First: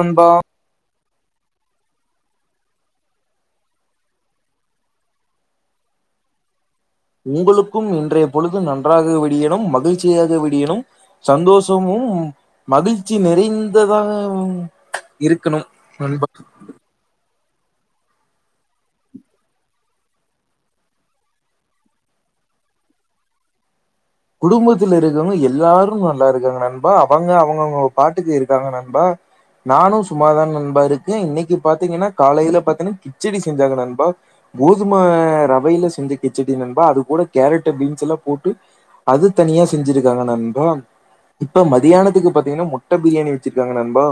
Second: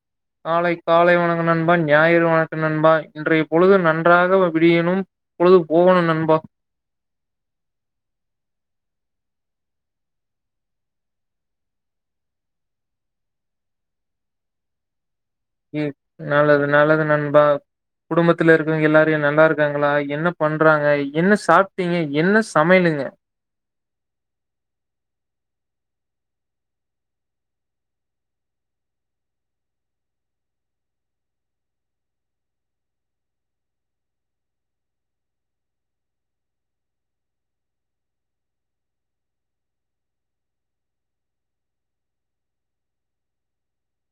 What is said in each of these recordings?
உன்பா காலை காலை வணக்கு நண்பா ஞாயிறு வணுக்கு நண்பா இன்றைய பொழுது நன்றாக வ விடியணு பொழுது போகணு நண்பா உங்களுக்கு இன்றைய பொழுது நன்றாக விடியணு மகிழ்ச்சியாக விடியணு சந்தோஷமு மகிழ்ச்சி நிறைந்ததாகவு ம் நாலது நாலது நண்பா குடுமத்துல இருக்கவிங்க எல்லாரயு நல்லாருக்காங்களா என்ன பண்றாங்க என்ன சாப்ட்டீங்க என்ன சமைலுங்க குடுமபத்துல இருக்கவங்க எல்லாரு நல்லாருக்காங்க நண்பா அவங்க அவங்கவுங்கோ பாட்டுக்கு இருக்காங்க நண்பா நானு சும்மாதா நண்பா இருக்க இன்னக்கி பாத்தீங்கனா காலைல பாத்தீன்ன கிச்சடி செஞ்சாங்க நண்பா கோதும ரவைல செஞ்ச கிச்சடி நண்பா அது கூட கேரட்ட பீன்ஸ் எல்லா போட்டு அது தனியா செஞ்சிருக்காங்க நண்பா இப்ப மதியானத்துக்கு பாத்தீங்கன்னா முட்ட பிரியாணி வச்சிருக்காங்க நண்பா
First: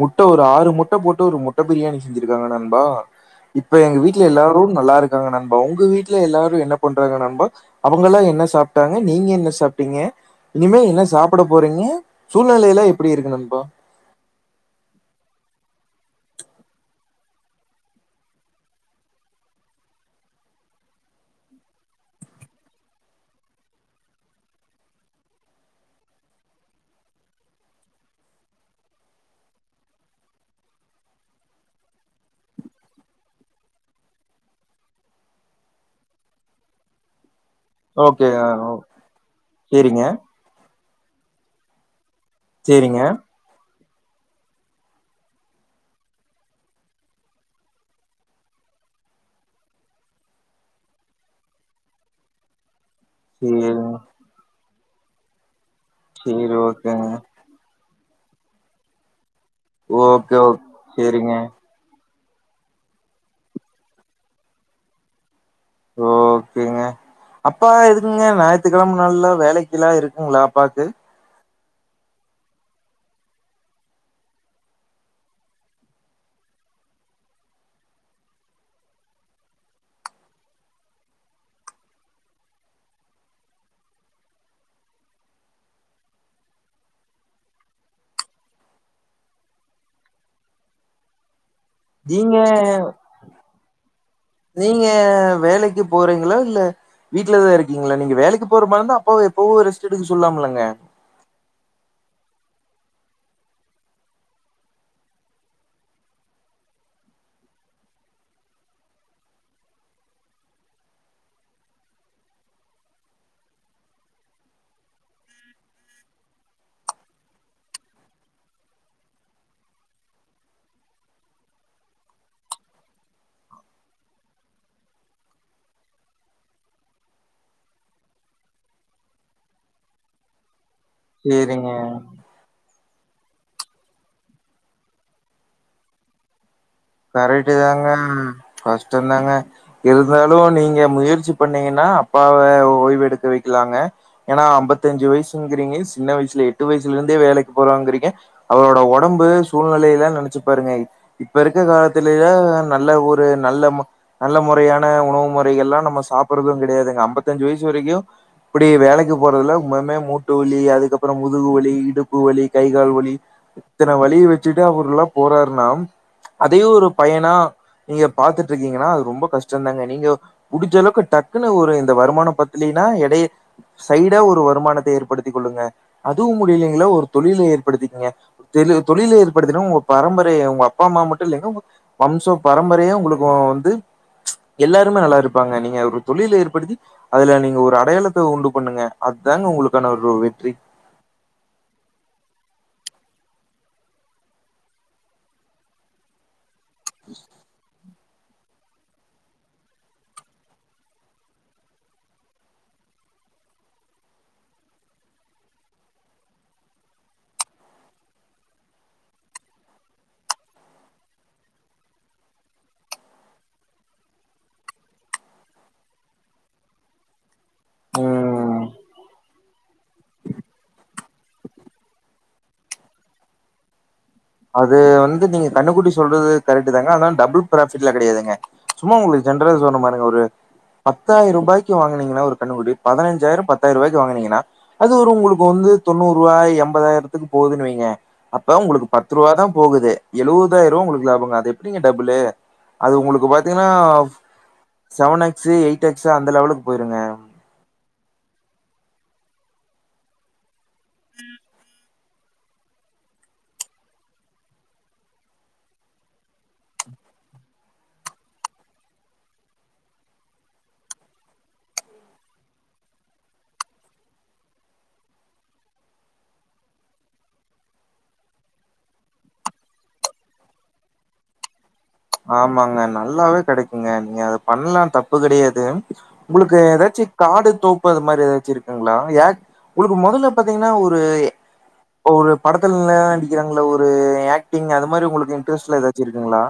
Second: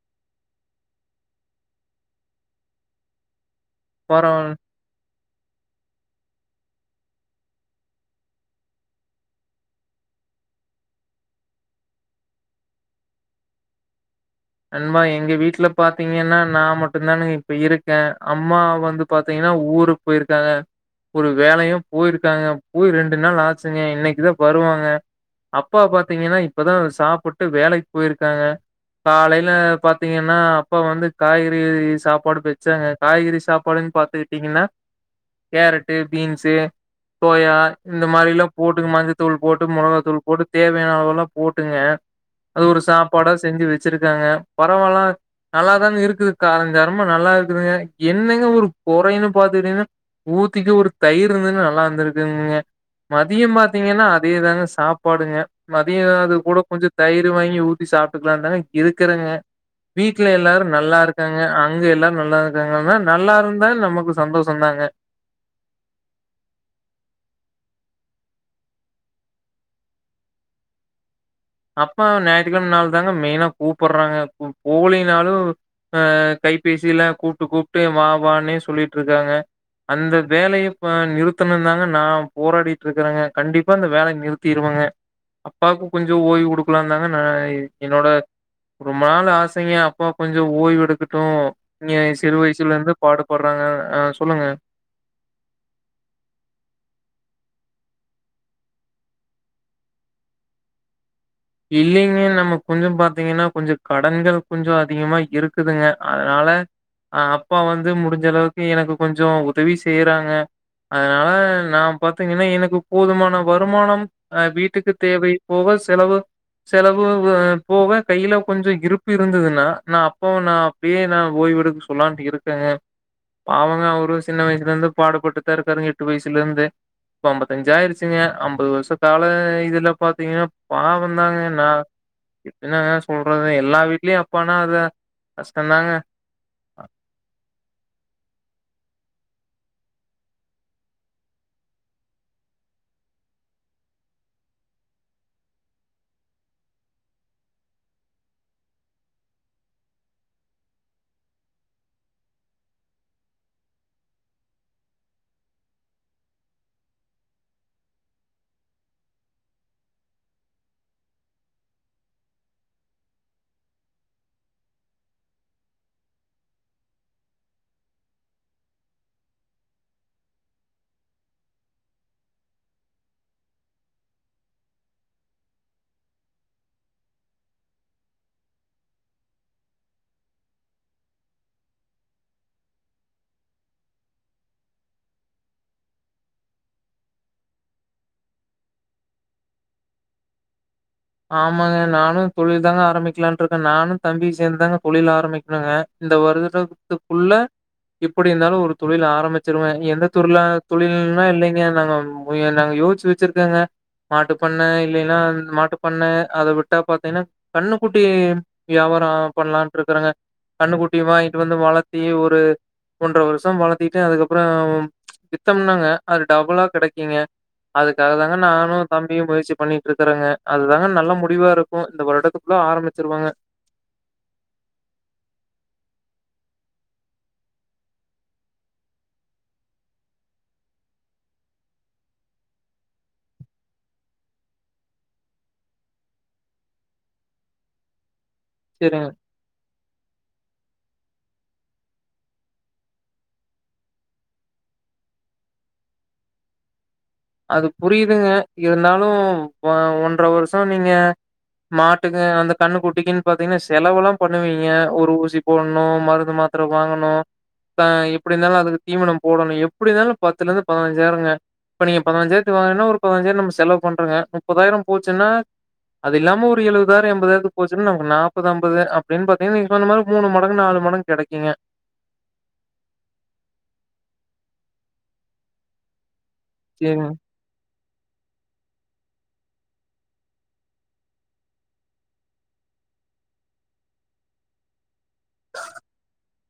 முட்ட ஒரு ஆறு முட்ட போட்டு ஒரு முட்ட பிரியாணி செஞ்சிருக்காங்க நண்பா இப்ப எங் வீட்ல பரவால் எல்லாரு நல்லாருக் ஆ நண்பா உங்க வீட்ல எல்லாரும் என்ன பண்றாங்க நண்பா அவங்கெல்லாம் என்ன சாப்ட்டாங்க நீங்க என்ன சாப்ட்டீங்க இனிமேல் என்ன சாப்ட போறீங்க சூழ்நெலையெல்லா எல்லாம் எப்பிடி இருக்கு நண்பா நண்பா எங்க வீட்ல பாத்தீங்கன்னா நான் மட்டும்தானே இப்ப இருக்கேன் அம்மா வந்து பாத்தீங்கன்னா ஊருக்கு போயிருக்காங்க ஒரு வேலையும் போயிருக்காங்க போய் ரெண்டு நாள் ஆச்சுங்க இன்னிக்குதான் வருவாங்க அப்பா பாத்தீங்கன்னா இப்பதான் சாப்டுட்டு வேலைக்கு போயிருக்காங்க போயிருக்காங்க காலையில பாத்தீங்கன்னா அப்பா வந்து காய்கறி சாப்பாடு வச்சாங்க காய்கறி சாப்பாடுன்னு பாத்திருக்கீங்களா கேரட்டு பீன்ஸு சோயா இந்த ஓகேங்க. மாரில்லா போட்டு மஞ்சத்தூள் போட்டு சரிங்க, மொளகாத்தூள் போட்டு தே இப்ப எவ்ளோ போட்டுங்க அது ஒரு சரிங்க. சாப்பாடா செஞ்சு வச்ச வச்சிருக்காங்க பரவால்ல நல்லாதான இருக்குது காரஞ்சாரமா நல்லா இருக்குதுங்க என்னங்க ஒரு கொறைன்னு பாத்துட்டீங்கனா ஊத்திக்க ஒரு தயிர் இருந்துன்னு நல்லா இருந்திருக்குங்க மதிய சரிங்க. பாத்தீங்கன்னா அதேதான சாப்பாடுங்க மதிய அது சரி கூட கொஞ்சம் ஓகேங்க. தயிர் வாங்கி ஊ ப்பிடி சாப்ட்டுக்கலால்ல இருக்கறங்க வீட்ல ஓகே, ஓகே. எல்லாரும் நல்லா சரிங்க. இருக்காங்க அங்க எல்லாரு நல்லா இருக்காங்கலாங்க நல்லா இருந்தால் நமக்கு சந்தோஷம் தாங்க ஓகேங்க அப்பா எதுக்குங்க ஞாயத்துக்கிழம நாளெல்லா வேலைக்கெல்லா இருக்குங்களா அப்பாக்கு அப்பாவ ஞாயத்துக்கிழம நாள்தான் தாங்க மெயினா கூப்படுறாங்க போலைனாலும் அஹ் கைபேசியில கூப்ட்டு கூப்ட்டு வா வானே சொல்லிட்டு இருக்காங்க அந்த வேலய இப்ப நிறுத்தணும்னு தாங்க நான் போராடிட்டு இருக்கறங்க கண்டிப்பா அந்த வேலய நிறுத்திருவங்க அப்பாக்கும் கொஞ்சோ கொஞ்சோ ஓய்வு கொடுக்கலாம்ந்தாங்க நா என்னோட ரொம்ப நாள் ஆசைங்க அப்பா கொஞ்சம் ஓய்வு எடுக்கட்டும் இங்க நீங்க சிறு வயசுலருந்து பாடுபடுறாங்க. அ சொல்லுங்க. நீங்க வேலைக்கு போறீங்களா இல்ல வீட்லதா இருக் உங்கள நீங்க வேலைக்கு போற மாரி இருந்தா அப்பாவ எப்போவோ ரெஸ்ட் எடுக்க சொல்லலாம்ங்க இல்லைங்க நமக்கு கொஞ்ச பாத்தீங்கின்னா கொஞ்ச கடன்கள் கொஞ்ச அதிகமா இருக்குதுங்க அதனால அ அப்பா வந்து முடிஞ்ச அளவுக்கு எனக்கு கொஞ்சோம் உதவி செய்யறாங்க அதனால நா பாத்தீங்ககின்னா எனக்கு போதுமான வருமானம் அ வீட்டுக்கு தேவை போக செலவு செலவு போக கையில கொஞ்ச இருப்பு இருந்துதுன்னா நா அப்பாவ நா அப்பயே நா ஓய்வெடுக்க சொல்லான்ட்டு இருக்கேங்க பாவங்க அவ சின்ன வயசுல இருந்து பாடுபட்டுதா இருக்காருங்க எட்டு வயசுல இருந்து இப்ப அம்பத்தஞ்சு ஆயிருச்சுங்க அம்பது வருஷ கால இதுல பாத்தீங்கன்னா இருந்தாங்கனா சேரிங்க என்னங்க சொல்றது எல்லா வீட்லயு அப்பானா அதுதா கஷ்டம்தாங்க கரைட்டுதாங்க கஷ்டம்தாங்க இருந்தாலு நீங்க முயற்சி பண்ணீங்கன்னா அப்பாவ ஓய்வு எடுக்க வைக்கலாங்க ஏன்னா அம்பத்தஞ்சு வயசுங்கிறீங்க சின்ன வயசுல எட்டு வயசுல இருந்தே வேலைக்கு போறாங்கிறீங்க அவரோட உடம்பு சூழ்நிலை எல்லா நெனச்சு பாருங்க இப்ப இருக் க்க காலத்துலையா நல்ல ஊரு நல்ல ம நல்ல முறையான உணவு முறைகள்லா நம்ம சாப்புட்றது கிடையாதுங்க ஐம்பத்தஞ்சு வயசு வரைக்கும் இப்படி வேலைக்கு போறதுல மமே மூட்டு வலி அதுக்கப்புறம் முதுகு வலி இடுப்பு வலி கை கால் வலி இத்தனை வலி வச்சுட்டு அவருலாம் போறாருனா அதையே ஒரு பயனா நீங்க பாத்துட்டு இருக்கீங்கன்னா அது ரொம்ப கஷ்டம்தாங்க நீங்க முடிஞ்ச அளவுக்கு டக்குன்னு ஒரு இந்த வருமானம் பத்துலன்னா இடைய சைடா ஒரு வருமானத்த ஏற்படுத்தி கொள்ளுங்க அதுவும் முடியலைங்களா ஒரு தொழில ஏற்படுத்திக்கிங்க தொழில ஏற்படுத்தினா உங்க பரம்பரைய உங்க அப்பா அம்மா மட்டும் இல்லங்க வம்ச பரம்பரையே உங்களுக்கு வந்து எல்லாரும் நல்லா இருப்பாங்க நீங்க ஒரு தொழில ஏற்படுத்தி அதுல நீங்க ஒரு அடையாளத்த உண்டு பண்ணுங்க அதுதாங்க உங்களுக்கான ஒரு வெற்றி ஆமாங்க நானும் தொழில் தாங்க ஆரம்பிக்கலான் இருக்கேன் நானும் தம்பி சேந்து தாங்க தொழில் ஆரம்பிக்கணுங்க இந்த வருதுட துக்குள்ள இப்பிடிந்தாலும் ஒரு தொழில் ஆரம்பிச்சிருவேன் எந்த துர்லா தொழில்னா இல்லைங்க நாங்க நாங்க யோசிச்சு வச்சிர்க்கங்க மாட்டு பண்ண இல்லைன்னா மாட்டு பண்னே அத வுட்டா பாத்தீங்கன்னா கண்ணுக்குட்டி வியாபாரம் பண்லான்ட்டு இருக்கறாங்க கண்ணுக்குட்டி வாங்கிட்டு வந்து வளத்தி ஒரு ஒன்றரை வருஷம் வளத்திட்டு அதுக்கப்பறம் வித்தம்னாங்க அது டபுளாக கிடைக்ம்கிங்க அதுக்காகதாங்க ம் நானு தம்பியு முயற்சி பண்ணிட்ருக்கறங்க அதுதாங்க நல்ல முடிவா இருக்கும் இந்த வருடத்துக்குள்ள ஆரம்பிச்சிருவங்க அது வந்து நீங்க கண்ணுக்குட்டி சொல்றது கரெக்ட் தாங்க ஆனா டபுள் ப்ராபிட்லா கிடையாதுங்க சும்மா உங்ளுக் ஜென்ரலா சொல்றன் பாருங்க ஒரு பத்தாயிர் ரூபாய்க்கு வாங்குனிங்கனா ஒரு கண்ணுக்குட்டி பதனஞ்சாயிரம் பத்தாயிரம் ரூபாய்க்கு வாங்குனீங்கன்னா அது ஒரு உங்களுக்கு வந்து தொண்ணூறு ரூபா எம்பதாயிரத்துக்கு போகுதுன்னு வைங்க அப்ப சரிங்க. பத்து ரூபா தான் போகுது எழுபதாயிரம் ரூபா உங்களுக்கு லாபம் அது எப்டிங்க டபுள்ளு அது உங்களுக்கு பாத்தீங்ன்னா செவன் எக்சு ஏய்ட் எக்சு அந்தலெவலுக்கு போயிருங்க அது புரியுதுங்க இருந்தாலும் ஒன்றவருஷம் ம் நீங்க மாட் ட்டுங்க அந்த கண்ணு குட்டிக்குன் பாத்தீங்னா செலவுலா பண்ணுவீங்க ஒரு ஊசி போட்ணூ மருந்து மாத்திர வாங்கணும் அஹ் எப்டி இருந்தாலும் அதுக்கு தீவனம் போடணு எப்டி இருந்தாலும் பத்துலருந்து பதினஞ்சாயிரங்க இப்ப நீங்க பதனஞ்சாயிரத்துக்கு வாங்கன்னா ஒரு பதனஞ்சாயிரோ நம்ம செலவு பண்றோங்க முப்பதாயிரோ போச்சுன்னா அது இல்லாம ஒரு எழுபதுதாயிரோ எண்பதாயிரத்துக்கு போச்சுன்னா நமக்கு நாப்பது அம்பது அப்டின்னு பாத்தீங்கனா நீங்க சொன்ன மாரி மூணு மடங்கு நாலு மடங்கு கெடைக்கூங்க ஆமாங்க நல்லாவே கெடைக்கூங்க நீங்க அத பணலா தப்பு கெடையாது உங்கள்க்கு சரிங்க. ஏதாச்சு காடு தோப் இப்ப அது மாரி எதாச்சு இருக்குங்களா ஏ உங்கள்க்கு மொதல்ல பாத்தீங்னா ஒரு ஒரு படத்துல நடிக்கிறாங்கள ஒரு ஆக்டிங் அது மாரி உங்களுக்கு இன்ட்ரெஸ்ட்லா எதாச்சுருக்குங்களா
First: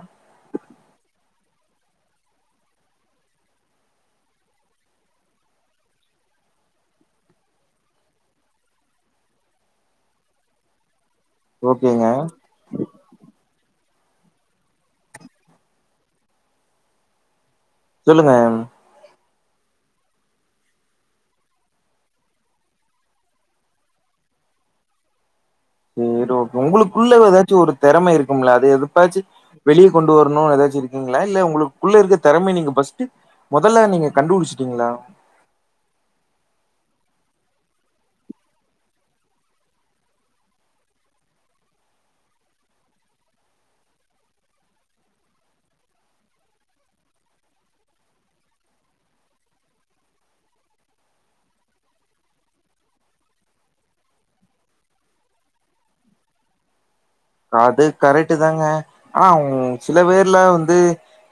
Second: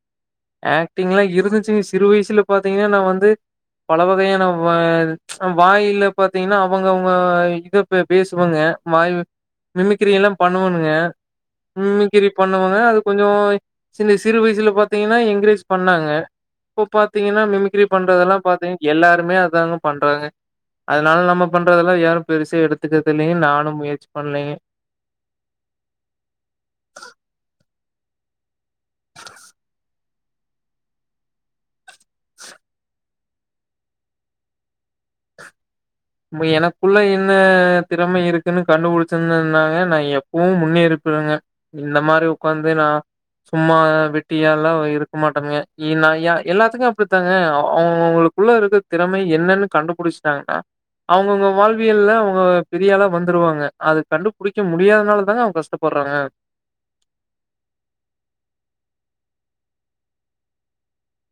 ஆக்டிங்லா இருந்துச்சுங்க சிறு வயசுல பாத்தீங்னா நா வந்து பல வகையான வால் வாயில்ல பாத்தீங்னா அவுங்கவுங்க இத பேசுவாங்க வாய் மிமிக்கிரி எல்லா பண்ணுவானுங்க ஓகேங்க மிமிக்கிரி பண்ணுவாங்க அது கொஞ்சோ சின்ன சிறு வயசுல பாத் தீங்கு என்க்ரேஜ் பண்ணாங்க இப்ப பாத்தீங்ன்னா மிமிக் கிரி சொல்லுங்க பண்றதல்லா பாத்தீங் எல்லாருமே அத் ங்க பண்றாங்க அதனால நம்ம பண்றதல்லா யாரு பெருசா எடுத்துகுறது இல்லைங்க நானு முயற்சி பண்லைங்க தெறமை இருக்கும்ல அது எதுக்காச்சி வெளிய கொண்டு வர்ணு எதாச்சி இருக்கிங்ளா இல்ல உங்குளுக்குள்ள இருக்க தெறமைய நீங்க ஃபர்ஸ்ட் மொதல்ல நீங்க கண்டு புடுச்சுட்டிங்களா எனக்குள்ள என்ன திறமை இருக்குன்னு கண்டுபிடிச்ருந்ருந்தாங்னா நா எப்பவோ முன்னேறிற்பனுங்க இந்த மாரி உக்காந்து நா சும்மா வெட்டியாலா இருக்க மாட்டேங்க இ ந எல்லாத்துக்கு அப்டிதாங்க அவங்கவுங்ளுக்குள்ள இருக்க திறமை என்னனு கண்டுபுடிச்சுட்டாங்கனா அவங்கவுங்க வாழ்வியல்ல அவுங்க பெரியாளா வந்துருவாங்க அது கண்டுபிடிக்க முடியாதனால தான அவுங்க கஷ்டபடுறாங்க அது கரெட்டு தாங்க ஆனா சில பேர்ல வந்து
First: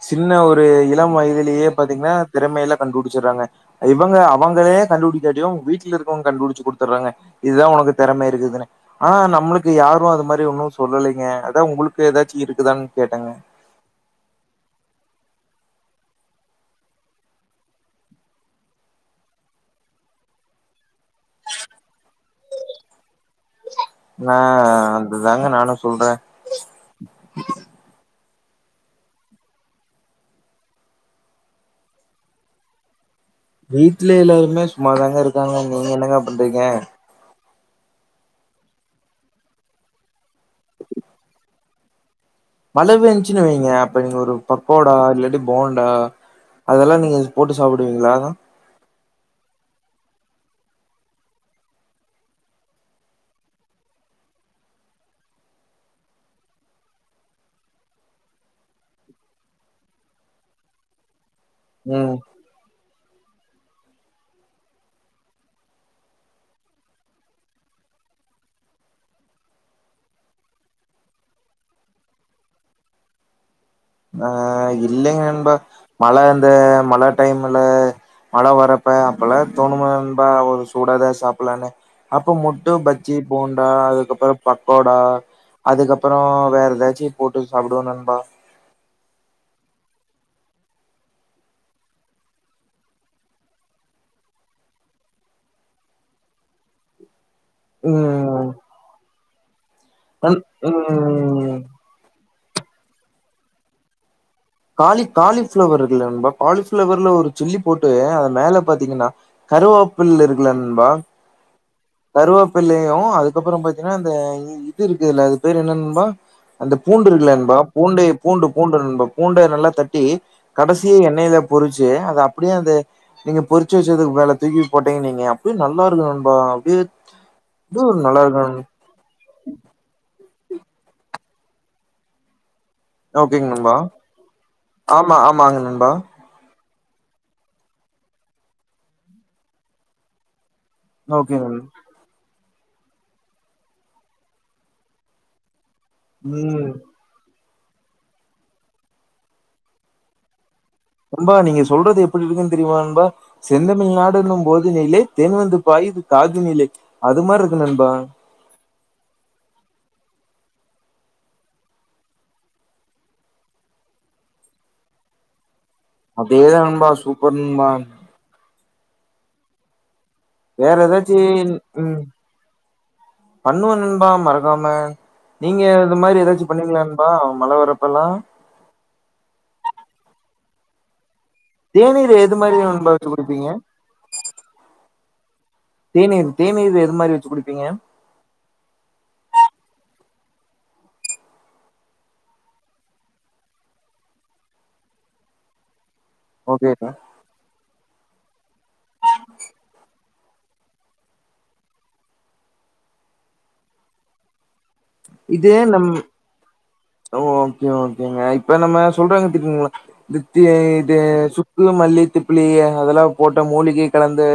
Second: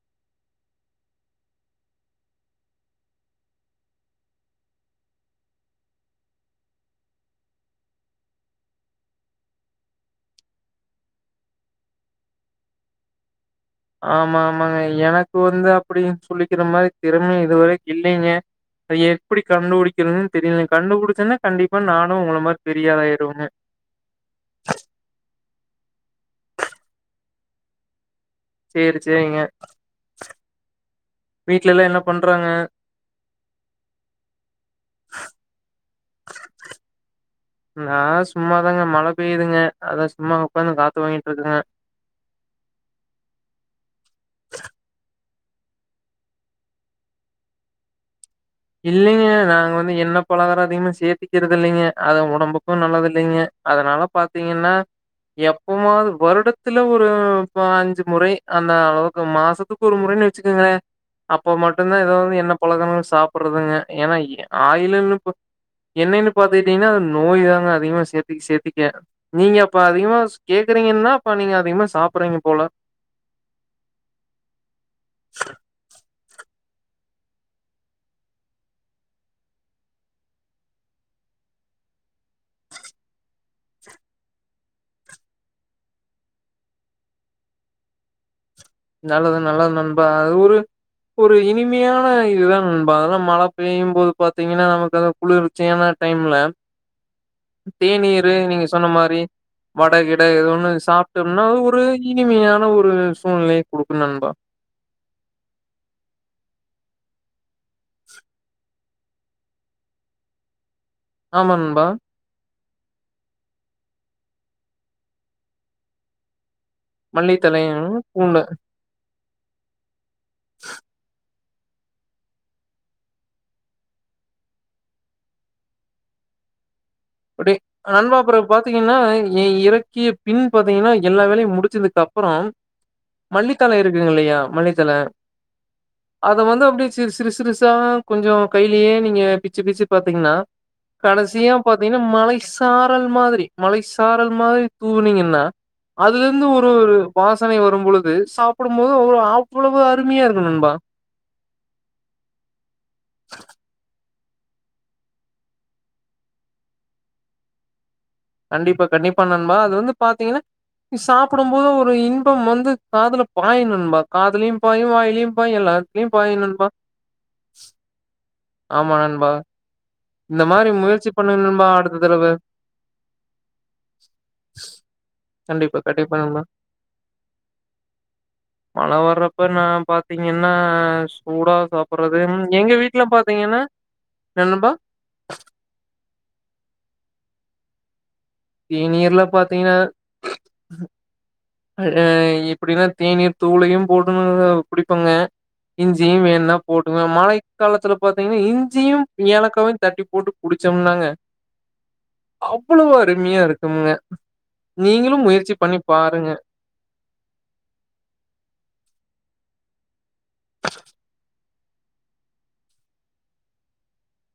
சின்ன ஒரு இளம் வயதிலேயே பாத்திங்னா திறமைலா கண்டுபிடிச்சர்றாங்க இவங்க அவங்களே கண்டுபிடிக்காட்டியு வீட்ல இருக்கவங்க கண்டுபிடிச்சு குடுத்தர்றாங்க இதா உனக்கு தெறமை இருக்குதுனு ஆனா நம்மளுக்கு யாரு அது மாரி ஒன்னு ஒண்ணுல்லைங்க அதா உங்ளுக்கு எதாச்சி இருக்குதான் கேட்டங்க ஆமா ஆமாங்க எனக்கு வந்து அப்பிடி சொல்லிக்கிறா மாரி திறமை இதுவரைக்கும் இல்லீங்க அது எப்பிடி கண்டுபிடிக்கதுன்னு தெரியல கண்டுபுடிச்சுன்னே கண்டிப்பா நானும் உங்கள மாரி பெரியாளா ஆயி நா அதுதாங்க நானு சொல்றேன் சேரி, சேரிங்க வீட்லல்லா என்ன பண்றாங்க வீட்ல எல்லாருமே சும்மாதாங்க இருக்காங்க நீங்க என்னங்க பண்றீங்க நா சும்மாதாங்க மழ பெய்துங்க அதா சும்மா உப்பாந்து காத்து வாங்கிட்ருக்கங்க மழ பேஞ்ச்சுனு வெய்ங்க அப்ப நீங்க ஒரு பக்கோடா இல்லாட்டி போண்டா அதெல்லா நீங்க போட்டு சாப்டுவிங்ளாணா இல்லிங்க நாங்க வந்து எண்ண பலகாரோ அதிகமா சேத்திக்கிறது இல்லிங்க அது ஒடம்புக்கூ நல்லது இல்லீங்க அதனால பாத்தீங்கன்னா எப்பமாவ்து வருடத்துல ஒரு ப அஞ்சு முறை அந்த அளவுக்கு மாசத்துக்கு ஒரு முறைன்னு வெச்சுக்கங்களே அப்போ மட்டுந்தா ம் எதோ வந்து எண்ண பழகணு ஸ் ப்பறதுங்க ஏன்னா இ ஆயிலுன்னு ப எண்ணைணு பாத்துக்கிட்டீங்ன்னா நோய் தாங்க அதிகமா சேத்திக் சேத்திக்க நீங்க அப்ப அதிகமா ஸ் கேக்குறீங்கன்னா அப்ப நீங்க அதிகமா சாப்பறீங்க போல அஹ் இல்லைங்க நண்பா மழ அந்த மழை டைம்முல மழை வரப்ப அப்பல்லா தோணுமா நண்பா ஒரு சூடா எதா சாப்லானு அப்போ முட்டு பஜ்ஜி போண்டா அதுக்கப்புற பக்கோடா அதுக்கப்புறோ வேற எதாச்சி போட்டு சாப்டுவோ நண்பா நல்லது நல்லது நண்பா அது ஒரு ஒரு இனிமியான இதுதா நண்பா அதல்லா மழை பெய்யும் போது பாத்தீங்கன்னா நமக்கு அது குளிர்ச்சியான டைம்ல தேநீரு ம் நீங்க சொன்ன மாரி வட கிட நண் எத ஒன்னு சாப்டம்னா ம் ஒரு இனிமையா அ ஒரு சூழ்நிலை குடுக்கு நண்பா காலி காலிஃப்ளவர் இருக்குல்ல நண்பா காலிஃபிளவர்ல ஒரு சில்லி போட்டு அத மேல பாத்தீங்கன்னா கருவோப்பிள் இருக்குல்ல நண்பா ஆமா நண்பா ப்பில்லையு அதுக்கப்புறம் பாத்தீனா அந்த இ இது இருக்குதுல்ல அது பேர் என்ன நண்பா அந்த பூண்டு இருக்குல்ல நண்பா பூண்டே பூண்டு பூண்டு நண்பா பூண்ட நல்லா தட் டி கடைசியா எண்ணையிலப் பொறிச்சு அத அப்டியே அந்த நீங்க பொறிச்சு வெச்சதுக்கு மேல தூக்கி போட்டீங்க நீங்க அப்டியே நல்லாருக்கு நண்பா அப்டியே ப்படி நண்பா அப்புற பாத்தீங்கன்னா இ இறக்கி பின் பாத்தீங்கன்னா எல்லா வேலையு முடிச்சதுக்கு அப்புறோ ஓகேங்க நண்பா மல்லித்தல இருக்குங்கில்லையா மல்லித்தல ஆமா ஆமாங்க நண்பா அத வந்து அப்டி சிறு சிறுசிறுசா கொஞ்சோ கையிலயே நீங்க பிச்சு பிச்சு பாத்தீங்ன்னா ஓகேங் [inaudible] மழை சாரல் மாதிரி மழை சாரல் மாதிரி தூவுனிங்கன்னா அதுலந்து ஒரு ம் ஒரு வாஸ் சனை வரும்பொழுது சாப்பிடும் போது அவ அவ்வளவு அருமையா இருக்கு நண்பா நண்பா நீங்க சொல்றது எப்பிடி இருக்குன் தெரியுமா நண் ப செந்தமிழ்நா ட்டனும் போதிநிலே தேன் வந்துப் பாயுது காதுனிலே அது மார்ருக்கு நண்பா கண்டிப்பா கண்டிப்பா நண்பா அது வந்து பாத்தீங்கன்னா சாப்பிடும் போது ஒரு இன்பம் வந்து காதுல பாயு நண்பா காதுலியும் பாயு வாயிலியும் பாயு எல்லா அப்டியேதா நண்பா சூப்பர் நண்பா ஆமா நண்பா இந்த மாதிரி வேற முயற்சி எதாச்சீ பண்ணுங்க நண்பா உம் அடுத்த தடவ பண்ணுவ நண்பா மறக்காம நீங்கே கண்டிப்பா இது கண்டிப்பா மாரி நண்பா எதாச்சு பண்ணுவிங்ளா நண்பா மழ வர்றப்ப எல்லா என்னா ஸ் சூடா சாப்பறது எது ம் மாரி எங்க நண்பா வீட்ல வச்சு குடிப்பீங்க பாத்தீங்கனா என்ன நண்பா தேநீர் தேநீரு எது மாரி வெச்சு குடிப்பீங்க தேநீர்ல பாத்திங் ஆஹ் இப்டினா தேநீர் தூளயும் போட்டு [unintelligible] குடிப்பங்க இஞ்சியிம் வேன்னா ஓகே போட்டுங்க மழைக் காலத்துல பாத்திங்னா இஞ்சியு ஏலக்காவுன் தட்டிப் போட்டு குடிச்சோம்னாங்க அவ்ளவு அரிம்மியா இருக்குமுங்க நீங்கிளும் இது முயற்சி பண்ணிப் நம் பாருங்க ஓகே ஓகேங்க இப்ப நம்ம சொல் [unintelligible] தி தே சு சுக்கு மல்லி திப்பிலி அதலாம் போட்டா மூலிகி கலந்து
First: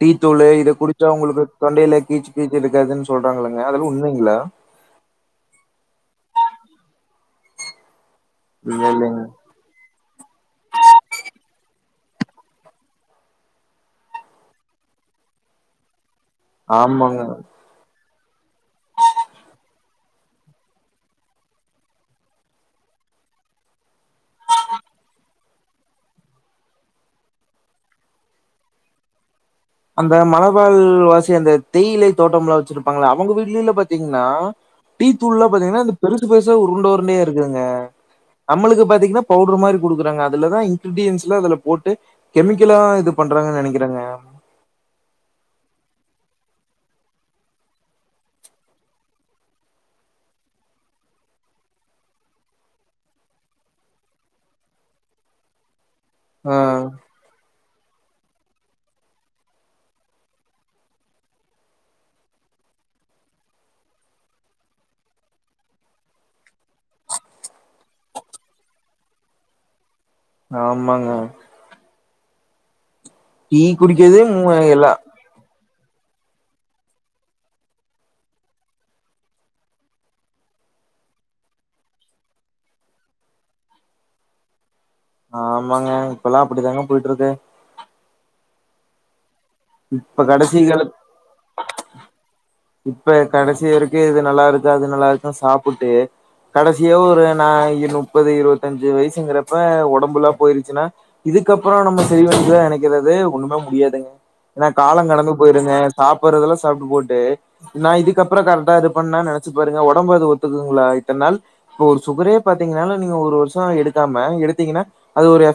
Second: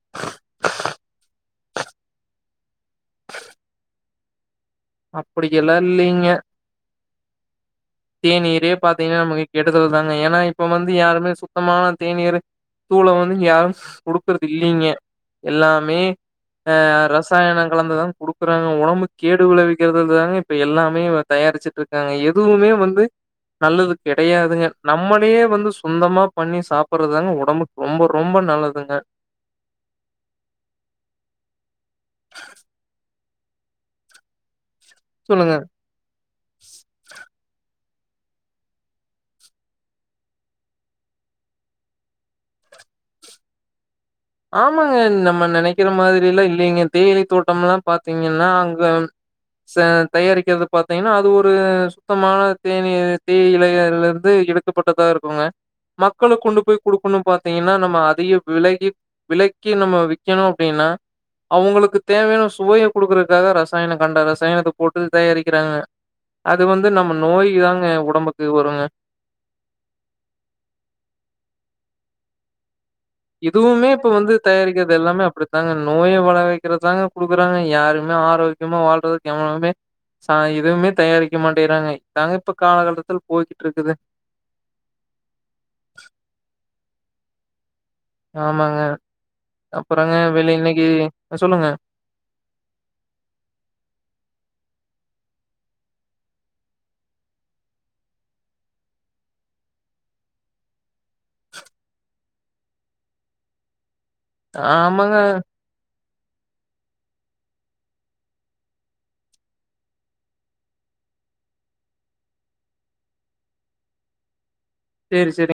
டீத்தூளு இத குடிச்சா உங்குளுக்கு தொண்டைல கீச் கீச்சு எடுக்காதுன் சொல்றாங்கலங்க அதலா உண்மைங்கள அப்டிக்கெல்லா இல்லீங்க தேநீரே இல்ல பார்த்தீங்கனா இல்லைங்க நமக்கு கெட்டதுலதாங்க ஏனா இப்போ வந்து யாருமே சூப் சுத்தமான தேநீரு தூளூ வந்துங் இங் யாரும் குடுக்குறது இல்லங்க எல்லாமே அஹ் ஆமாங்க ரசாயன கலந்து தான் குடுக்குறாங்க ஒடம்பு கேடு விளைவிக்கிறது து தாங்க இப்ப எல்லாமே தயாரிச்சிட்டுருக்காங்க எதுவுமே வந் து நல்லது கெடையாதுங்க நம்மளையே வந்து சொந்தமா பண்ணி சாப்பற்துதாங் ஒடம்பு ரொம்ப ரொம்ப நல்லதுங்க அந்த மலபால் வாசி அந்த தெயிலை தோட்டம்லா வச்சிருப்பாங்ள அவங்க வீட்லலா பதீங்னா டீ தூள்லாம் சொல்லுங்க. பாதீங்னா இந்த பெருசு பெருசா உருண்ட உருண்டையா இருக்குதுங்க அம்முளுக்கு பாத்திங்னா பவுட்ரு மாரி குடுக்குறாங்க அதுலதான் இங்கிரிடியன்ஸ்லா அதுல போட்டு கெமிக்கலா இது பண்றாங்க நெனக்கிறேங்க ஆமாங்க நம்ம நெனக்கிற மாதிரில்லா இல்லிங்க தேயிலை தோட்டம் லாம் பாத்திங்கின்னா அங்க சே தயாரிக்கிறது பாத்தீங்னா அது ஒரு சுத்தமான தேனீர் தேயிலை அதுலர்ந்து எடுக்கப்பட்டதா இருக்குங்க மக்களுக் ஆ குண்டு போய் குடுக்குணும் பாத்திங்கனா நம்ம டி [unintelligible] விலகி விலக்கி நம்மோ விக்கணு அப்டிங்னா அவங்குளுக்குத் தேவையான சுவைய குடுக்குறதுக்காக ரசாயன கண்ட ரசாயனத்த போட்டு தயாரிக்கிறாங்க அது வந்து நம்ம நோய் இதாங்க ஒடம்புக்கு வருங்க ஆமாங்க டீ இதுமே இப்பொ குடிக்கிறதே வந்து மூ தயாரிக்கிறது எல்லா எல்லாமே அப்டித் தாங்க நோய வள வக்கிறத்தாங்க குடுக்குறாங்க யாருமே ஆரோக்கியமா வாழ்றதுக் எவனுமே சாய் இதுவுமே தயாரிக்க மாட்டேறாங்க இதாங்க இப்ப காலகட்டத்துல் போய்கிட்டுருக்குது ஆமாங்க இப்பலா அப்படிதாங்க போயிட்டுருக்கு ஆமாங்க அப்புறங்க இப்ப வெளி கடைசி இன்னைக்கு [unintelligible] சொல்லுங்க இப்ப கடைசி வரைக்கூ இருக்கு இது நல்லா இருக்கு அது நல்லா இரு சாப்புட்டு கடைசியா ஒரு நான் முப்பது இருவத்தஞ்சு வயிசுங்கிறப்ப ஒடம்புல்லா போயிரிச்சுனா இதுக்கப்பறோ நம்ம செரிவந்த நெனக்கிறது ஒண்ணும் முடியாதுங்க எனா காலங் ஆமாங்க கடந்து போயிருங்க சாப்புற்றதெலா சாப்டு போட்டு நா இதுக்கப்பறொ கரக்டா இது பண்ணே நினச்சி பாருங்க ஒடம்பு அது ஒத்துக்குங்ளா இத்தன்னால் இப்போ ஒரு சுகரே பாத்தீங்னால நீங்க ஒர் வர்ஷோ எடுக்காம எடுத் திங்கினா அது சரி சரி ஒரு எஃப்